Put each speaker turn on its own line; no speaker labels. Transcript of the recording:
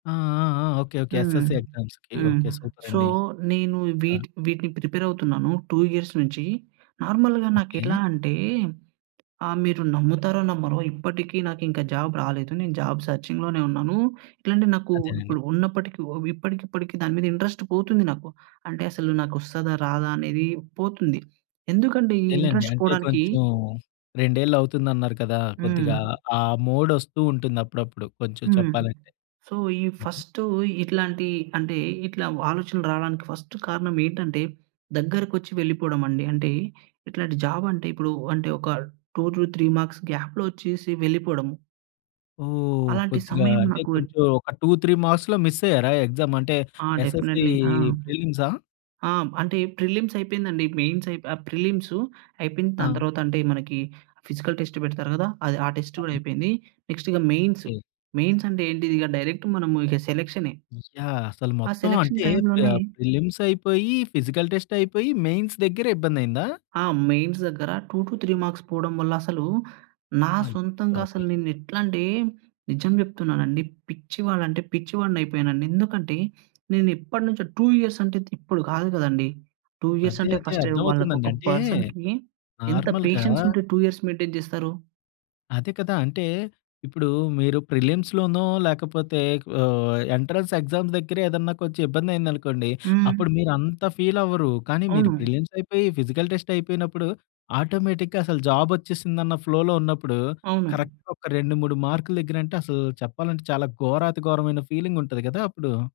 ఆ! ఆ! ఆ! ఓకే. ఓకే.
హ్మ్.
ఎస్ఎస్‌సీ ఎగ్జామ్స్‌కి.
హ్మ్.
ఓకే.
సో,
సూపరండి.
నేను
ఆ!
వీటి వీటిని ప్రిపేరవుతున్నాను. 2 ఇయర్స్ నుంచి. నార్మల్‌గా
ఓకే.
నాకెట్లా అంటే, ఆహ్, మీరు నమ్ముతారో, నమ్మరో ఇప్పటికి నాకింకా జాబ్ రాలేదు. నేను జాబ్ సర్చింగ్‌లోనే ఉన్నాను. ఇట్లాంటియి నాకు
అదేలేండి.
ఇప్పుడు ఉన్నప్పటికి ఒ ఇప్పటికిప్పటికి దాని మీద ఇంట్రస్ట్ పోతుంది నాకు. అంటే, అసలు నాకొస్తాదా, రాదా అనేది పోతుంది. ఎందుకంటే ఈ
అదేలేండి.
ఇంట్రస్ట్
అంటే
పోడానికి
కొంచుం రెండేళ్ళవుతుందన్నారు కదా!
హ్మ్.
కొద్దిగా ఆ మోడొస్తూ ఉంటుందప్పుడప్పుడు కొంచుం
హ్మ్.
చెప్పాలంటే.
సో, ఈ
హుహు.
ఫస్ట్ ఇట్లాంటి అంటే, ఇట్లా ఓ ఆలోచనలు రావడానికి ఫస్ట్ కారణమేంటంటే, దగ్గరకొచ్చి వెళ్లిపోడమండి. అంటే, ఇట్లాంటి జాబంటే ఇప్పుడు అంటే ఒక 2-3 ‌ మార్క్స్ గ్యాప్‌లో ఒచ్చేసి వెళ్ళిపోడం.
ఓహ్!
అలాంటి
కొద్దిగా
సమయం
అంటే,
నాకు
కొంచుం ఒక 2, 3 మార్క్స్‌లో మిస్సయ్యారా ఎగ్జా‌మ్ అంటే,
ఆ!
SSC
definitely. ఆ!
ప్రిలిమ్సా?
ఆ! అంటే, ప్రిలిమ్స్ అయిపోయిందండి. మెయిన్సయి ఆహ్, ప్రిలిమ్స్ అయిపోయింది. దాని
ఆ!
తర్వాతంటే, మనకి ఫిజికల్ టెస్ట్ పెడతారు గదా! అది, ఆ టెస్ట్ గూడా
కానీ
అయిపోయింది. నెక్స్టిగ మెయిన్స్.
ఓకే.
మెయిన్సంటే ఏంటిదిగ డైరెక్ట్ మనం ఇక సెలక్షనే.
యాహ్! అసలు
ఆ
మొత్తం
సెలక్షన్
అంటే ప
టైమ్‌లోనే
ప్రిలిమ్సయిపోయి, ఫిజికల్ టెస్టయిపోయి, మెయిన్స్ దగ్గర ఇబ్బందయిందా?
ఆ! మెయిన్స్ దగ్గర 2-3 ‌ మార్క్స్ పోడం వల్ల, అసలు నా
అయ్య
సొంతంగసలు
బాబోయ్!
నేనెట్లాంటే, నిజం చెప్తున్నానండి పిచ్చివాడు అంటే పిచ్చివాడినయిపోయానండి. ఎందుకంటే, నేను ఎప్పటినుంచో 2 ఇయర్స్ త్ అంటే, ఇప్పుడు కాదు కదండీ. 2
అదే.
ఇయర్సంటే
అదే.
ఫస్ట్‌టైమ్
అర్థమవుతుందండి.
వాళ్ళకొక
అంటే,
పర్సన్‌కి ఎంత
నార్మల్‌గా
పేషెన్సుంటే 2 ఇయర్స్ మెయింటేన్ చేస్తారు?
అదే కదా! అంటే, ఇప్పుడూ మీరు ప్రిలిమ్స్‌లోనో, లేకపోతే ఓ ఎంట్రన్స్ ఎగ్జామ్స్ దగ్గరే ఏదన్నా కొంచెం ఇబ్బందయిందనుకోండి,
హ్మ్.
అప్పుడు మీరు అంత ఫీలవ్వరు, కానీ మీరు
అవును.
ప్రిలిమ్సయిపోయి, ఫిజికల్ టెస్టయిపోయినప్పుడు, ఆటోమేటిక్‌గా అసలు జాబొచ్చేసిందన్న ఫ్లోలో ఉన్నప్పుడు
అవును.
కరక్ట్‌గా ఒక 2, 3 మార్కుల దగ్గరంటే అసలు చెప్పాలంటే, చాలా ఘోరాతిఘోరమైన ఫీలింగుంటది గదా! అప్పుడు.